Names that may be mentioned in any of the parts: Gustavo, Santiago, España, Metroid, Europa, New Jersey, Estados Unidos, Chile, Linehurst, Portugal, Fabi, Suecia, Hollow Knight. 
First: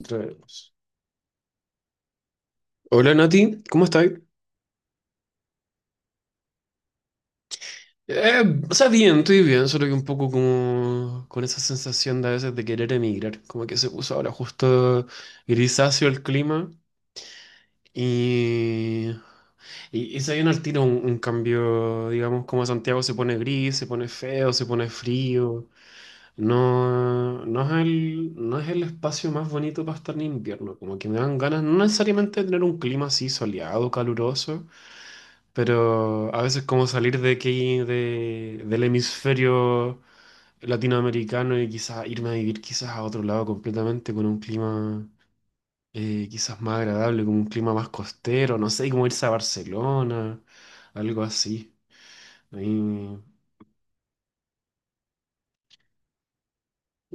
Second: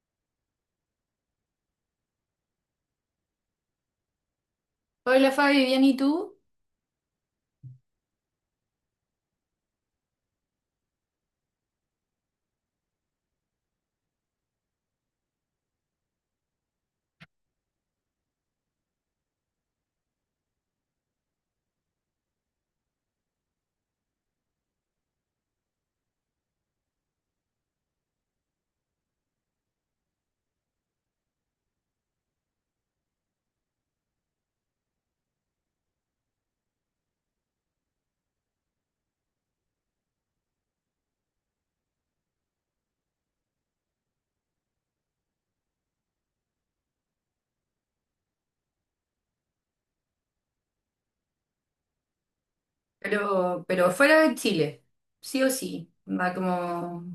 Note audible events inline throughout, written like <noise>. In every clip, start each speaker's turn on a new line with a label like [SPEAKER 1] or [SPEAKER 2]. [SPEAKER 1] Entremos. Hola Nati, ¿cómo estás?
[SPEAKER 2] Hola Fabi, bien, ¿y tú?
[SPEAKER 1] Bien, estoy bien, solo que un poco como con esa sensación de a veces de querer emigrar, como que se puso ahora justo grisáceo el clima y, y se viene al tiro un cambio, digamos, como Santiago se pone gris, se pone feo, se pone frío, no es el espacio más bonito para estar en invierno, como que me dan ganas no necesariamente de tener un clima así soleado, caluroso. Pero a veces como salir de aquí, del hemisferio latinoamericano y quizás irme a vivir quizás a otro lado completamente con un clima quizás más agradable, con un clima más costero, no sé, como irse a Barcelona, algo así. Ahí-
[SPEAKER 2] Pero, fuera de Chile, sí o sí. Va como...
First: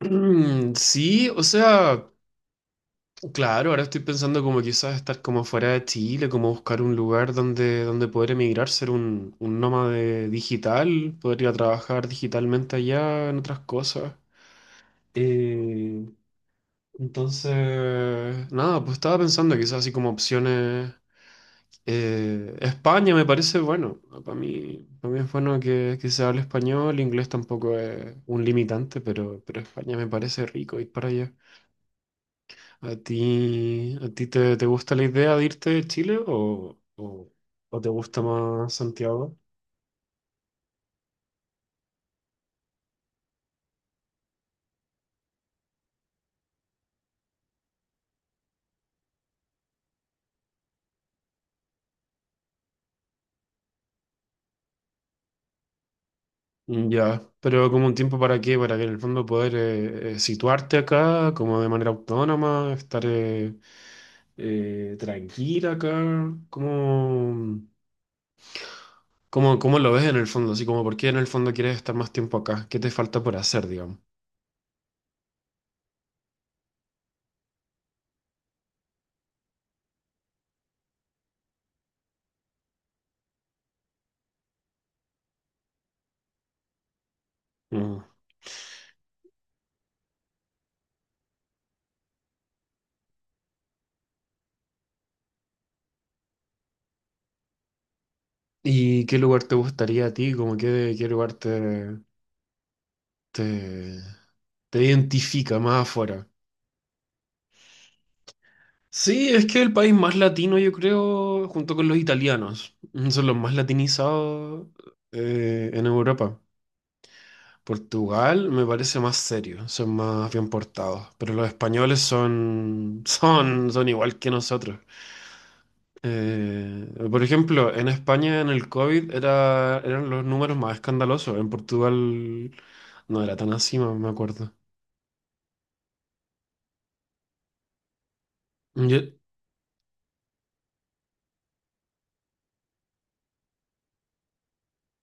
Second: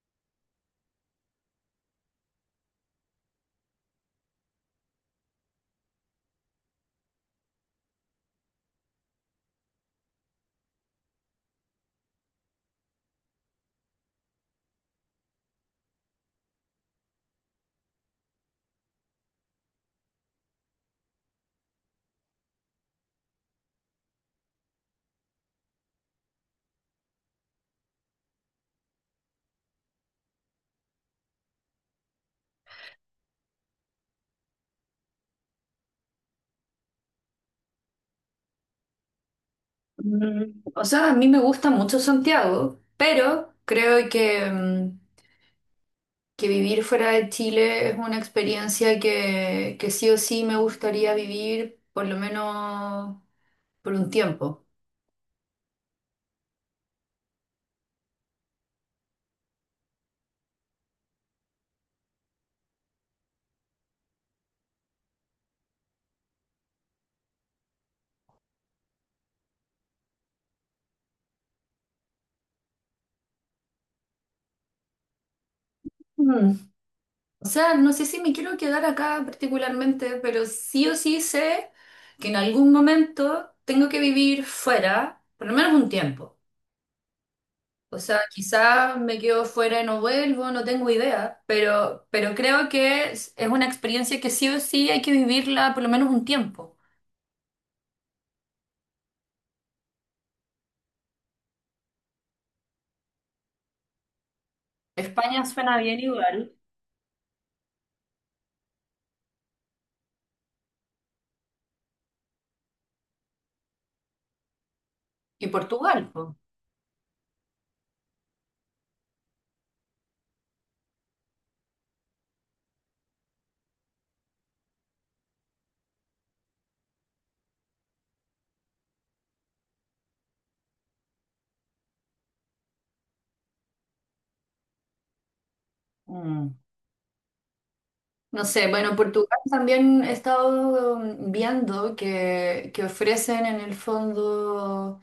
[SPEAKER 1] <clears throat> Sí, o sea... Claro, ahora estoy pensando como quizás estar como fuera de Chile, como buscar un lugar donde, donde poder emigrar, ser un nómade digital, poder ir a trabajar digitalmente allá en otras cosas. Eh, entonces, nada, pues estaba pensando quizás así como opciones. España me parece bueno, para mí es bueno que se hable español, inglés tampoco es un limitante, pero España me parece rico ir para allá. A ti te gusta la idea de irte de Chile o te gusta más Santiago?
[SPEAKER 2] Mm, o sea, a mí me gusta mucho Santiago, pero creo que, mm, que vivir fuera de Chile es una experiencia que sí o sí me gustaría vivir por lo menos por un tiempo.
[SPEAKER 1] Mm. Ya, pero como un tiempo para qué, para que en el fondo poder situarte acá como de manera autónoma, estar tranquila acá, ¿cómo lo ves en el fondo? Así como, ¿por qué en el fondo quieres estar más tiempo acá? ¿Qué te falta por hacer, digamos?
[SPEAKER 2] Mm. O sea, no sé si me quiero quedar acá particularmente, pero sí o sí sé que en algún momento tengo que vivir fuera, por lo menos un tiempo. O
[SPEAKER 1] Mm.
[SPEAKER 2] sea, quizás me quedo fuera y no vuelvo, no tengo idea, pero, creo que es una experiencia que sí o sí hay que vivirla por lo menos un tiempo.
[SPEAKER 1] ¿Y qué lugar te gustaría a ti? Como qué lugar te, te
[SPEAKER 2] España
[SPEAKER 1] identifica
[SPEAKER 2] suena
[SPEAKER 1] más
[SPEAKER 2] bien
[SPEAKER 1] afuera?
[SPEAKER 2] igual.
[SPEAKER 1] Sí, es que el país más latino, yo creo, junto con los italianos, mm, son los más latinizados
[SPEAKER 2] Y
[SPEAKER 1] en
[SPEAKER 2] Portugal, po.
[SPEAKER 1] Europa. Portugal me parece más serio, son más bien portados, pero los españoles son, <laughs> son igual que nosotros. Por ejemplo, en España en el COVID era, eran los números más escandalosos, en Portugal no era tan así, me acuerdo.
[SPEAKER 2] Mm. No sé, bueno,
[SPEAKER 1] Ye-
[SPEAKER 2] Portugal también he estado viendo que ofrecen en el fondo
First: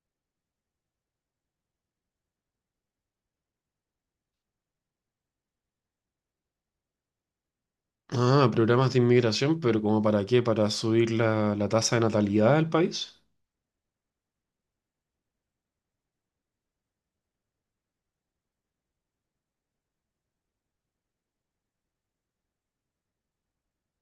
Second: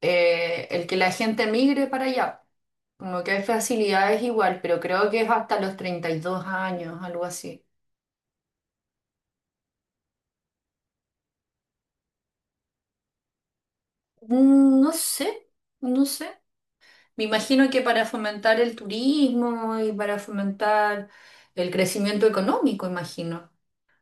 [SPEAKER 2] el que la gente migre para allá. Como que hay facilidades igual, pero creo que es hasta los 32 años, algo así.
[SPEAKER 1] Programas de inmigración, pero ¿como para qué? ¿Para subir la tasa de natalidad del país?
[SPEAKER 2] Mm, no sé, no sé. Me imagino que para fomentar el turismo y para fomentar el crecimiento económico, imagino.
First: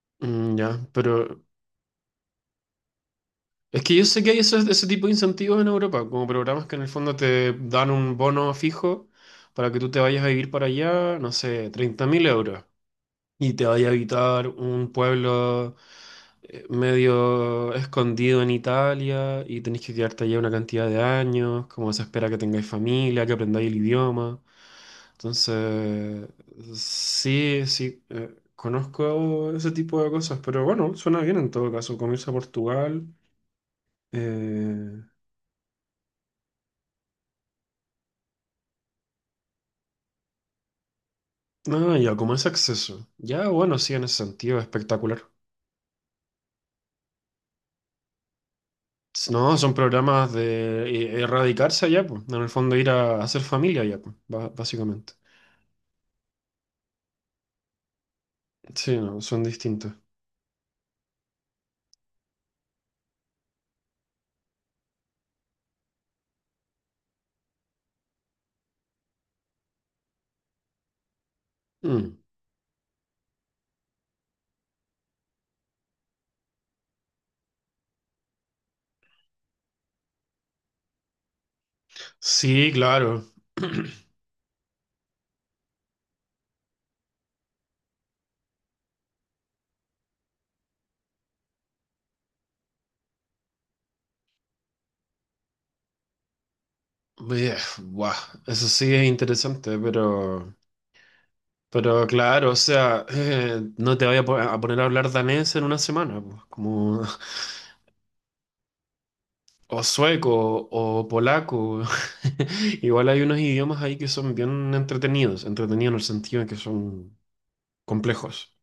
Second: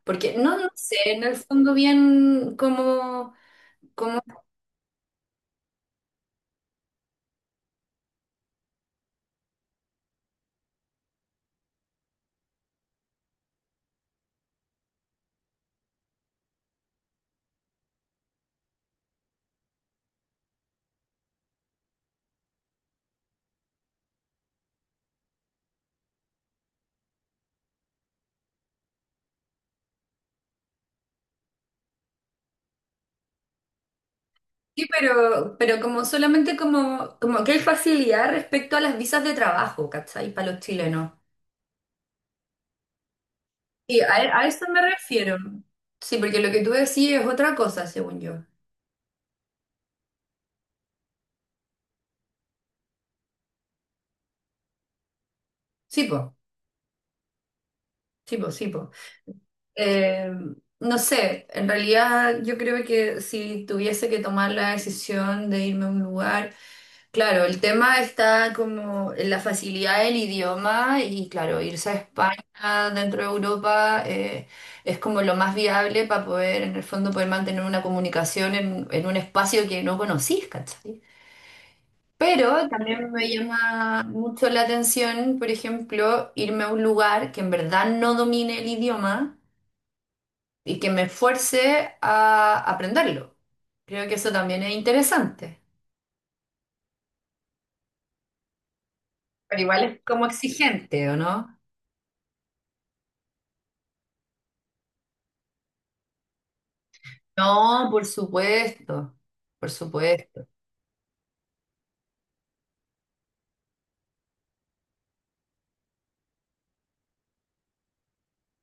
[SPEAKER 2] Porque
[SPEAKER 1] Mm,
[SPEAKER 2] no, no
[SPEAKER 1] ya,
[SPEAKER 2] sé en el
[SPEAKER 1] pero
[SPEAKER 2] fondo bien cómo,
[SPEAKER 1] es que yo
[SPEAKER 2] cómo
[SPEAKER 1] sé que hay ese tipo de incentivos en Europa, como programas que en el fondo te dan un bono fijo para que tú te vayas a vivir para allá, no sé, 30.000 euros y te vaya a habitar un pueblo medio escondido en Italia y tenés que quedarte allá una cantidad de años, como se espera que tengáis familia, que aprendáis el idioma. Entonces, sí, conozco ese tipo de cosas, pero bueno, suena bien en todo caso, como irse a Portugal.
[SPEAKER 2] sí,
[SPEAKER 1] Eh,
[SPEAKER 2] pero, como solamente como, como que hay facilidad respecto a las visas de trabajo, ¿cachai? Para los chilenos.
[SPEAKER 1] ya, como ese acceso. Ya, bueno, sí,
[SPEAKER 2] Y
[SPEAKER 1] en ese
[SPEAKER 2] a
[SPEAKER 1] sentido,
[SPEAKER 2] eso me
[SPEAKER 1] espectacular.
[SPEAKER 2] refiero. Sí, porque lo que tú decís es otra cosa, según yo.
[SPEAKER 1] No, son programas de erradicarse allá, pues. En el fondo ir a hacer familia allá, pues, básicamente.
[SPEAKER 2] Sí, po, sí, po, sí, po.
[SPEAKER 1] Sí, no, son distintos.
[SPEAKER 2] Eh, no sé, en realidad yo creo que si tuviese que tomar la decisión de irme a un lugar, claro, el tema está como en la facilidad del idioma y claro, irse a
[SPEAKER 1] Mm.
[SPEAKER 2] España dentro de Europa es como lo más viable para poder, en el fondo, poder mantener una comunicación en un espacio que no conocís, ¿cachai? Pero
[SPEAKER 1] Sí,
[SPEAKER 2] también me
[SPEAKER 1] claro.
[SPEAKER 2] llama
[SPEAKER 1] <clears throat>
[SPEAKER 2] mucho la atención, por ejemplo, irme a un lugar que en verdad no domine el idioma y que me esfuerce a aprenderlo. Creo que eso también es interesante,
[SPEAKER 1] Bien, guau, eso sí es
[SPEAKER 2] pero
[SPEAKER 1] interesante,
[SPEAKER 2] igual es como exigente, ¿o no?
[SPEAKER 1] pero claro, o sea, no te voy a, a poner a hablar danés en 1 semana, pues, como, <laughs>
[SPEAKER 2] No, por supuesto, por
[SPEAKER 1] o
[SPEAKER 2] supuesto.
[SPEAKER 1] sueco, o polaco. <laughs> Igual hay unos idiomas ahí que son bien entretenidos, entretenidos en el sentido de que son complejos.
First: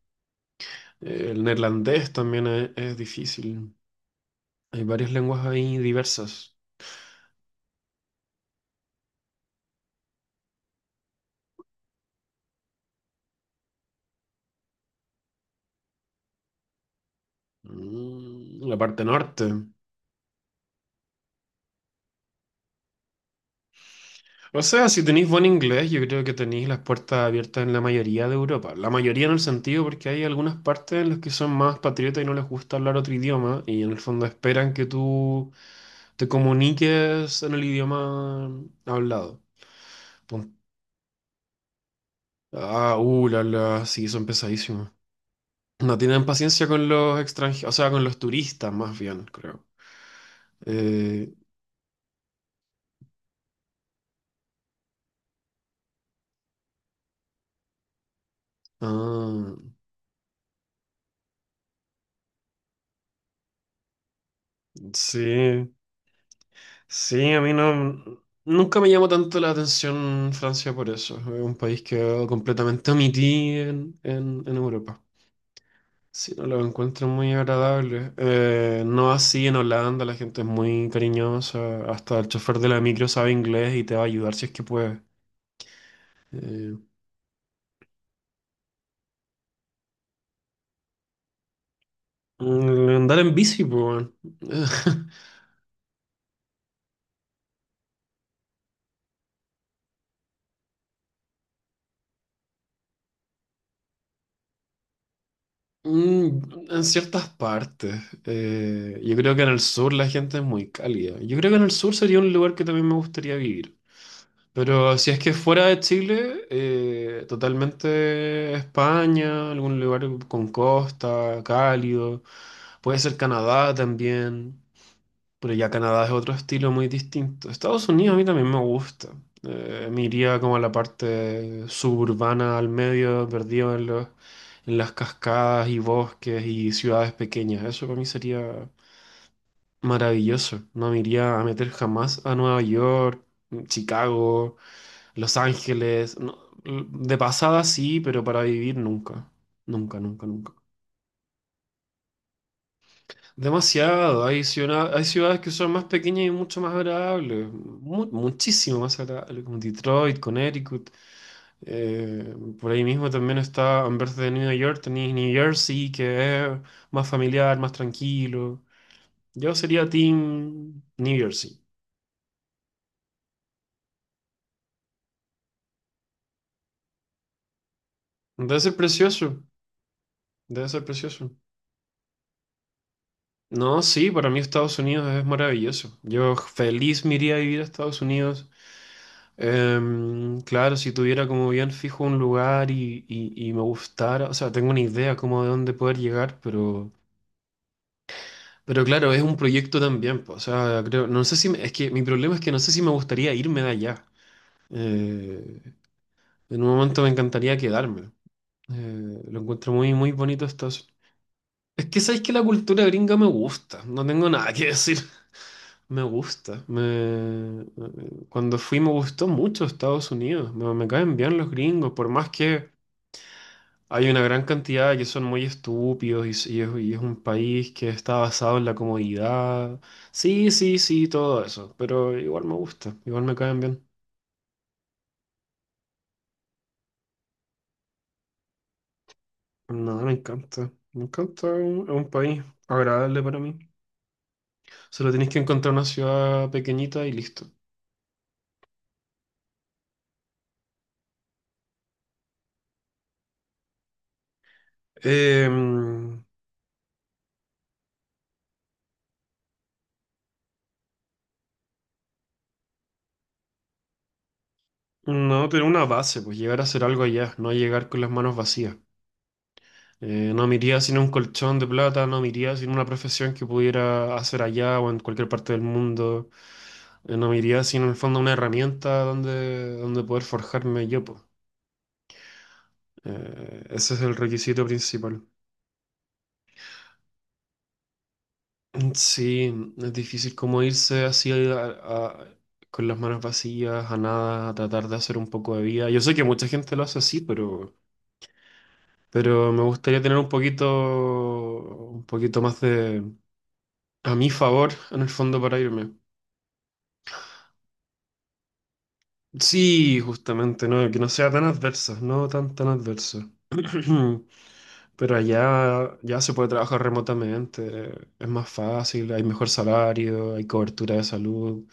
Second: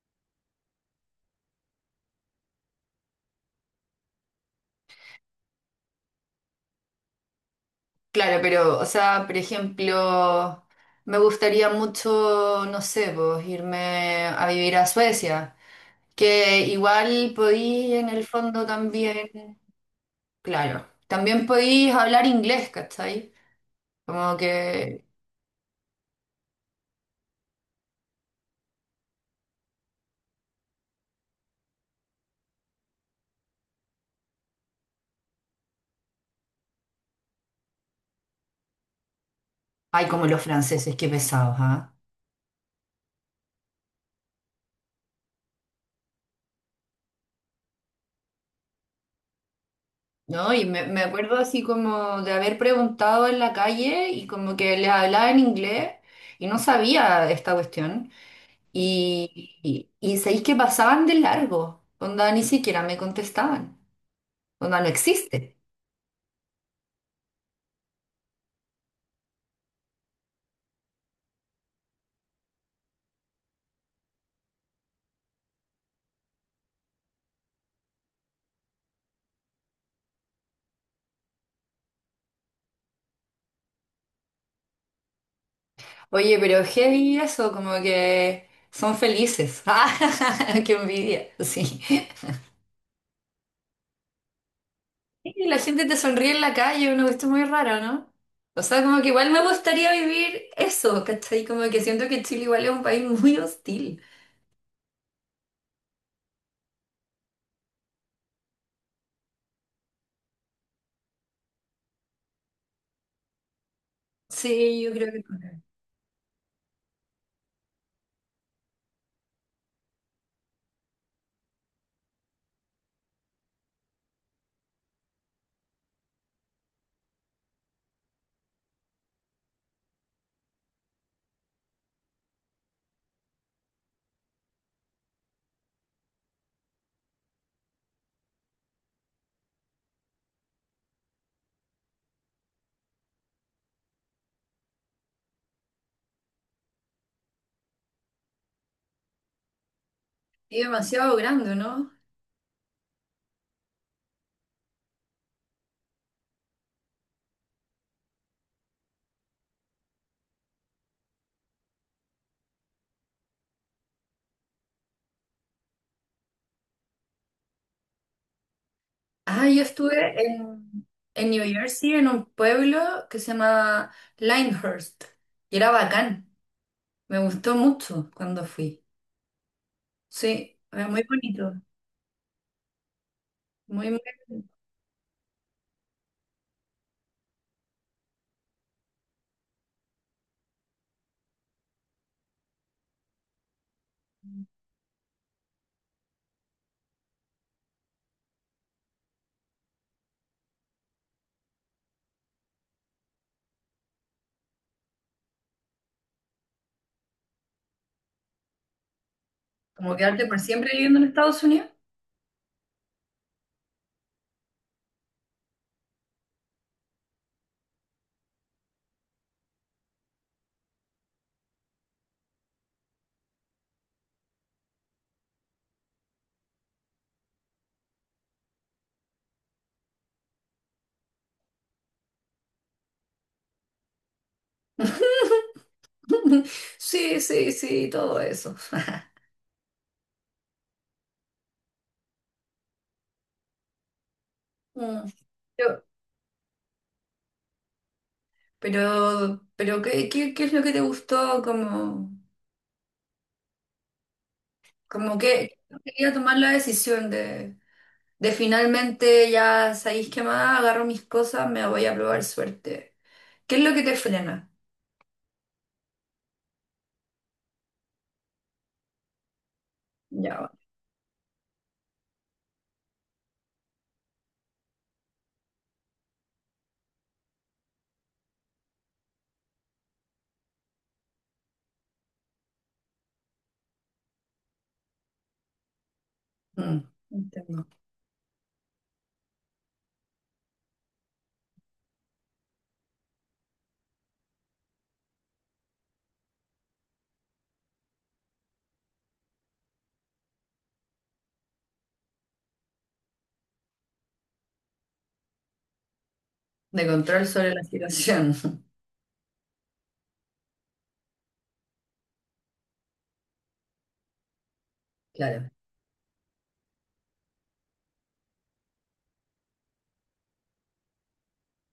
[SPEAKER 1] El neerlandés también es difícil. Hay varias lenguas ahí diversas.
[SPEAKER 2] Claro, pero, o sea, por ejemplo, me gustaría mucho, no sé, pues, irme a vivir a Suecia, que igual podí en el fondo
[SPEAKER 1] Mm. La parte norte.
[SPEAKER 2] también, claro, también podí hablar inglés, ¿cachai? Como
[SPEAKER 1] O sea, si
[SPEAKER 2] que,
[SPEAKER 1] tenéis buen inglés, yo creo que tenéis las puertas abiertas en la mayoría de Europa. La mayoría en el sentido porque hay algunas partes en las que son más patriotas y no les gusta hablar otro idioma y en el fondo esperan que tú te comuniques en el idioma hablado.
[SPEAKER 2] ay, como los
[SPEAKER 1] Pon-
[SPEAKER 2] franceses, qué pesados, ¿ah?
[SPEAKER 1] Sí, son pesadísimos. No tienen paciencia con los extranjeros, o sea, con los turistas más bien, creo.
[SPEAKER 2] No, y me,
[SPEAKER 1] Eh,
[SPEAKER 2] acuerdo así como de haber preguntado en la calle y como que les hablaba en inglés y no sabía esta cuestión.
[SPEAKER 1] ah,
[SPEAKER 2] Y, y sabéis que pasaban de largo, onda ni siquiera me contestaban, onda no
[SPEAKER 1] sí,
[SPEAKER 2] existe.
[SPEAKER 1] sí, a mí no, nunca me llamó tanto la atención Francia por eso. Es un país que completamente omití en, en Europa. Sí, no lo encuentro muy agradable. No así en Holanda, la gente es muy cariñosa. Hasta el chofer de la micro sabe inglés y te va a ayudar si es que puede.
[SPEAKER 2] Oye, pero
[SPEAKER 1] Eh,
[SPEAKER 2] heavy eso, como que son felices. <laughs> ¡Ah! ¡Qué envidia! Sí.
[SPEAKER 1] Andar en bici, pues, weón. <laughs>
[SPEAKER 2] Y la gente te sonríe en la calle, una cuestión muy rara, ¿no? O sea, como que igual me gustaría vivir eso, ¿cachai? Como que siento que Chile igual es un país muy hostil.
[SPEAKER 1] Mm, en ciertas partes. Yo creo que en el sur la gente es muy cálida. Yo creo que en el sur sería un lugar que también me gustaría vivir.
[SPEAKER 2] Sí, yo
[SPEAKER 1] Pero si
[SPEAKER 2] creo
[SPEAKER 1] es
[SPEAKER 2] que
[SPEAKER 1] que
[SPEAKER 2] también.
[SPEAKER 1] fuera de Chile, totalmente España, algún lugar con costa, cálido. Puede ser Canadá también. Pero ya Canadá es otro estilo muy distinto. Estados Unidos a mí también me gusta. Me iría como a la parte suburbana, al medio, perdido en en las cascadas y bosques y ciudades pequeñas. Eso para mí sería maravilloso. No me iría a meter jamás a Nueva York, Chicago, Los Ángeles. No, de pasada sí, pero para vivir nunca. Nunca, nunca, nunca.
[SPEAKER 2] Y demasiado grande, ¿no?
[SPEAKER 1] Demasiado. Hay ciudades que son más pequeñas y mucho más agradables. Muchísimo más agradables, como Detroit, Connecticut. Eh, por ahí mismo también está, en vez de New York, tenéis New Jersey, que es más familiar, más tranquilo.
[SPEAKER 2] Ah,
[SPEAKER 1] Yo
[SPEAKER 2] yo
[SPEAKER 1] sería
[SPEAKER 2] estuve
[SPEAKER 1] Team
[SPEAKER 2] en,
[SPEAKER 1] New
[SPEAKER 2] en New
[SPEAKER 1] Jersey.
[SPEAKER 2] Jersey, en un pueblo que se llama Linehurst, y era bacán. Me gustó mucho cuando
[SPEAKER 1] Debe ser
[SPEAKER 2] fui.
[SPEAKER 1] precioso,
[SPEAKER 2] Sí,
[SPEAKER 1] debe ser
[SPEAKER 2] era muy
[SPEAKER 1] precioso.
[SPEAKER 2] bonito.
[SPEAKER 1] No,
[SPEAKER 2] Muy,
[SPEAKER 1] sí, para mí Estados Unidos es maravilloso. Yo feliz me iría a vivir a Estados Unidos. Claro, si tuviera como bien fijo un lugar y me gustara, o sea, tengo una idea como de dónde poder llegar, pero claro, es un proyecto también, po, o sea, creo, no sé si, es que mi problema es que no sé si me gustaría irme de allá. Eh, en un momento me encantaría quedarme. Lo encuentro muy,
[SPEAKER 2] como
[SPEAKER 1] muy
[SPEAKER 2] quedarte por
[SPEAKER 1] bonito
[SPEAKER 2] siempre
[SPEAKER 1] Estados.
[SPEAKER 2] viviendo en Estados Unidos.
[SPEAKER 1] Es que sabéis que la cultura gringa me gusta, no tengo nada que decir. Me gusta. Me... Cuando fui me gustó mucho Estados Unidos. Me caen bien los gringos, por más que hay una gran cantidad que son muy estúpidos y es un país que está basado en la comodidad. Sí, sí, sí, todo eso. Pero igual me gusta, igual me caen bien.
[SPEAKER 2] <laughs> Sí, sí, sí, todo eso. <laughs>
[SPEAKER 1] No, me encanta. Me encanta, es un país agradable para mí.
[SPEAKER 2] Mm.
[SPEAKER 1] Solo tienes que encontrar una
[SPEAKER 2] Pero,
[SPEAKER 1] ciudad pequeñita y listo.
[SPEAKER 2] ¿qué, qué es lo que te gustó? Como, como que quería
[SPEAKER 1] Em,
[SPEAKER 2] tomar la decisión de finalmente ya sabéis qué más, agarro mis cosas, me voy a probar suerte. ¿Qué es lo que te frena?
[SPEAKER 1] no, tener una base, pues llegar a hacer algo allá, no llegar con las manos vacías. No
[SPEAKER 2] Ya,
[SPEAKER 1] me iría sin un colchón de plata, no me iría sin una profesión que pudiera hacer allá o en cualquier parte del mundo. No me iría sin, en el fondo, una herramienta donde, donde poder forjarme yo, po. Ese es el requisito principal.
[SPEAKER 2] bueno. Mm, entiendo.
[SPEAKER 1] Sí, es difícil como irse así con las manos vacías, a nada, a tratar de hacer un poco de vida. Yo sé que mucha gente lo hace así, pero me gustaría tener un poquito más de a mi favor en el fondo para irme.
[SPEAKER 2] De control sobre la situación. <laughs>
[SPEAKER 1] Sí, justamente, ¿no? Que no sea tan adversa, no tan tan adversa. <clears throat> Pero
[SPEAKER 2] Claro.
[SPEAKER 1] allá ya se puede trabajar remotamente, es más fácil, hay mejor salario, hay cobertura de salud.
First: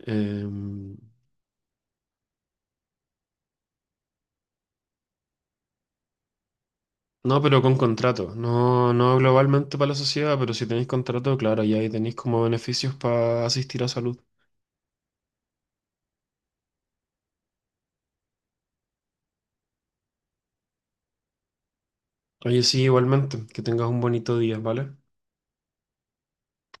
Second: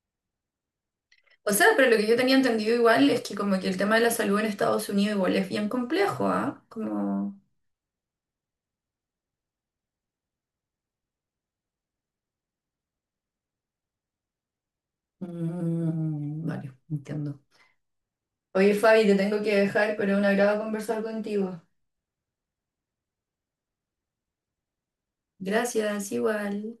[SPEAKER 1] Eh,
[SPEAKER 2] O sea, pero lo que yo tenía entendido igual es que como que el tema de la salud en Estados Unidos igual es bien complejo, ¿ah? Como...
[SPEAKER 1] no, pero con contrato, no, no globalmente para la sociedad, pero si tenéis contrato, claro, ya ahí tenéis como beneficios para asistir a salud.
[SPEAKER 2] Mm, vale, entiendo. Oye, Fabi, te tengo que dejar, pero un agrado conversar contigo.
[SPEAKER 1] Oye, sí, igualmente, que tengas un bonito día, ¿vale?
[SPEAKER 2] Gracias, igual.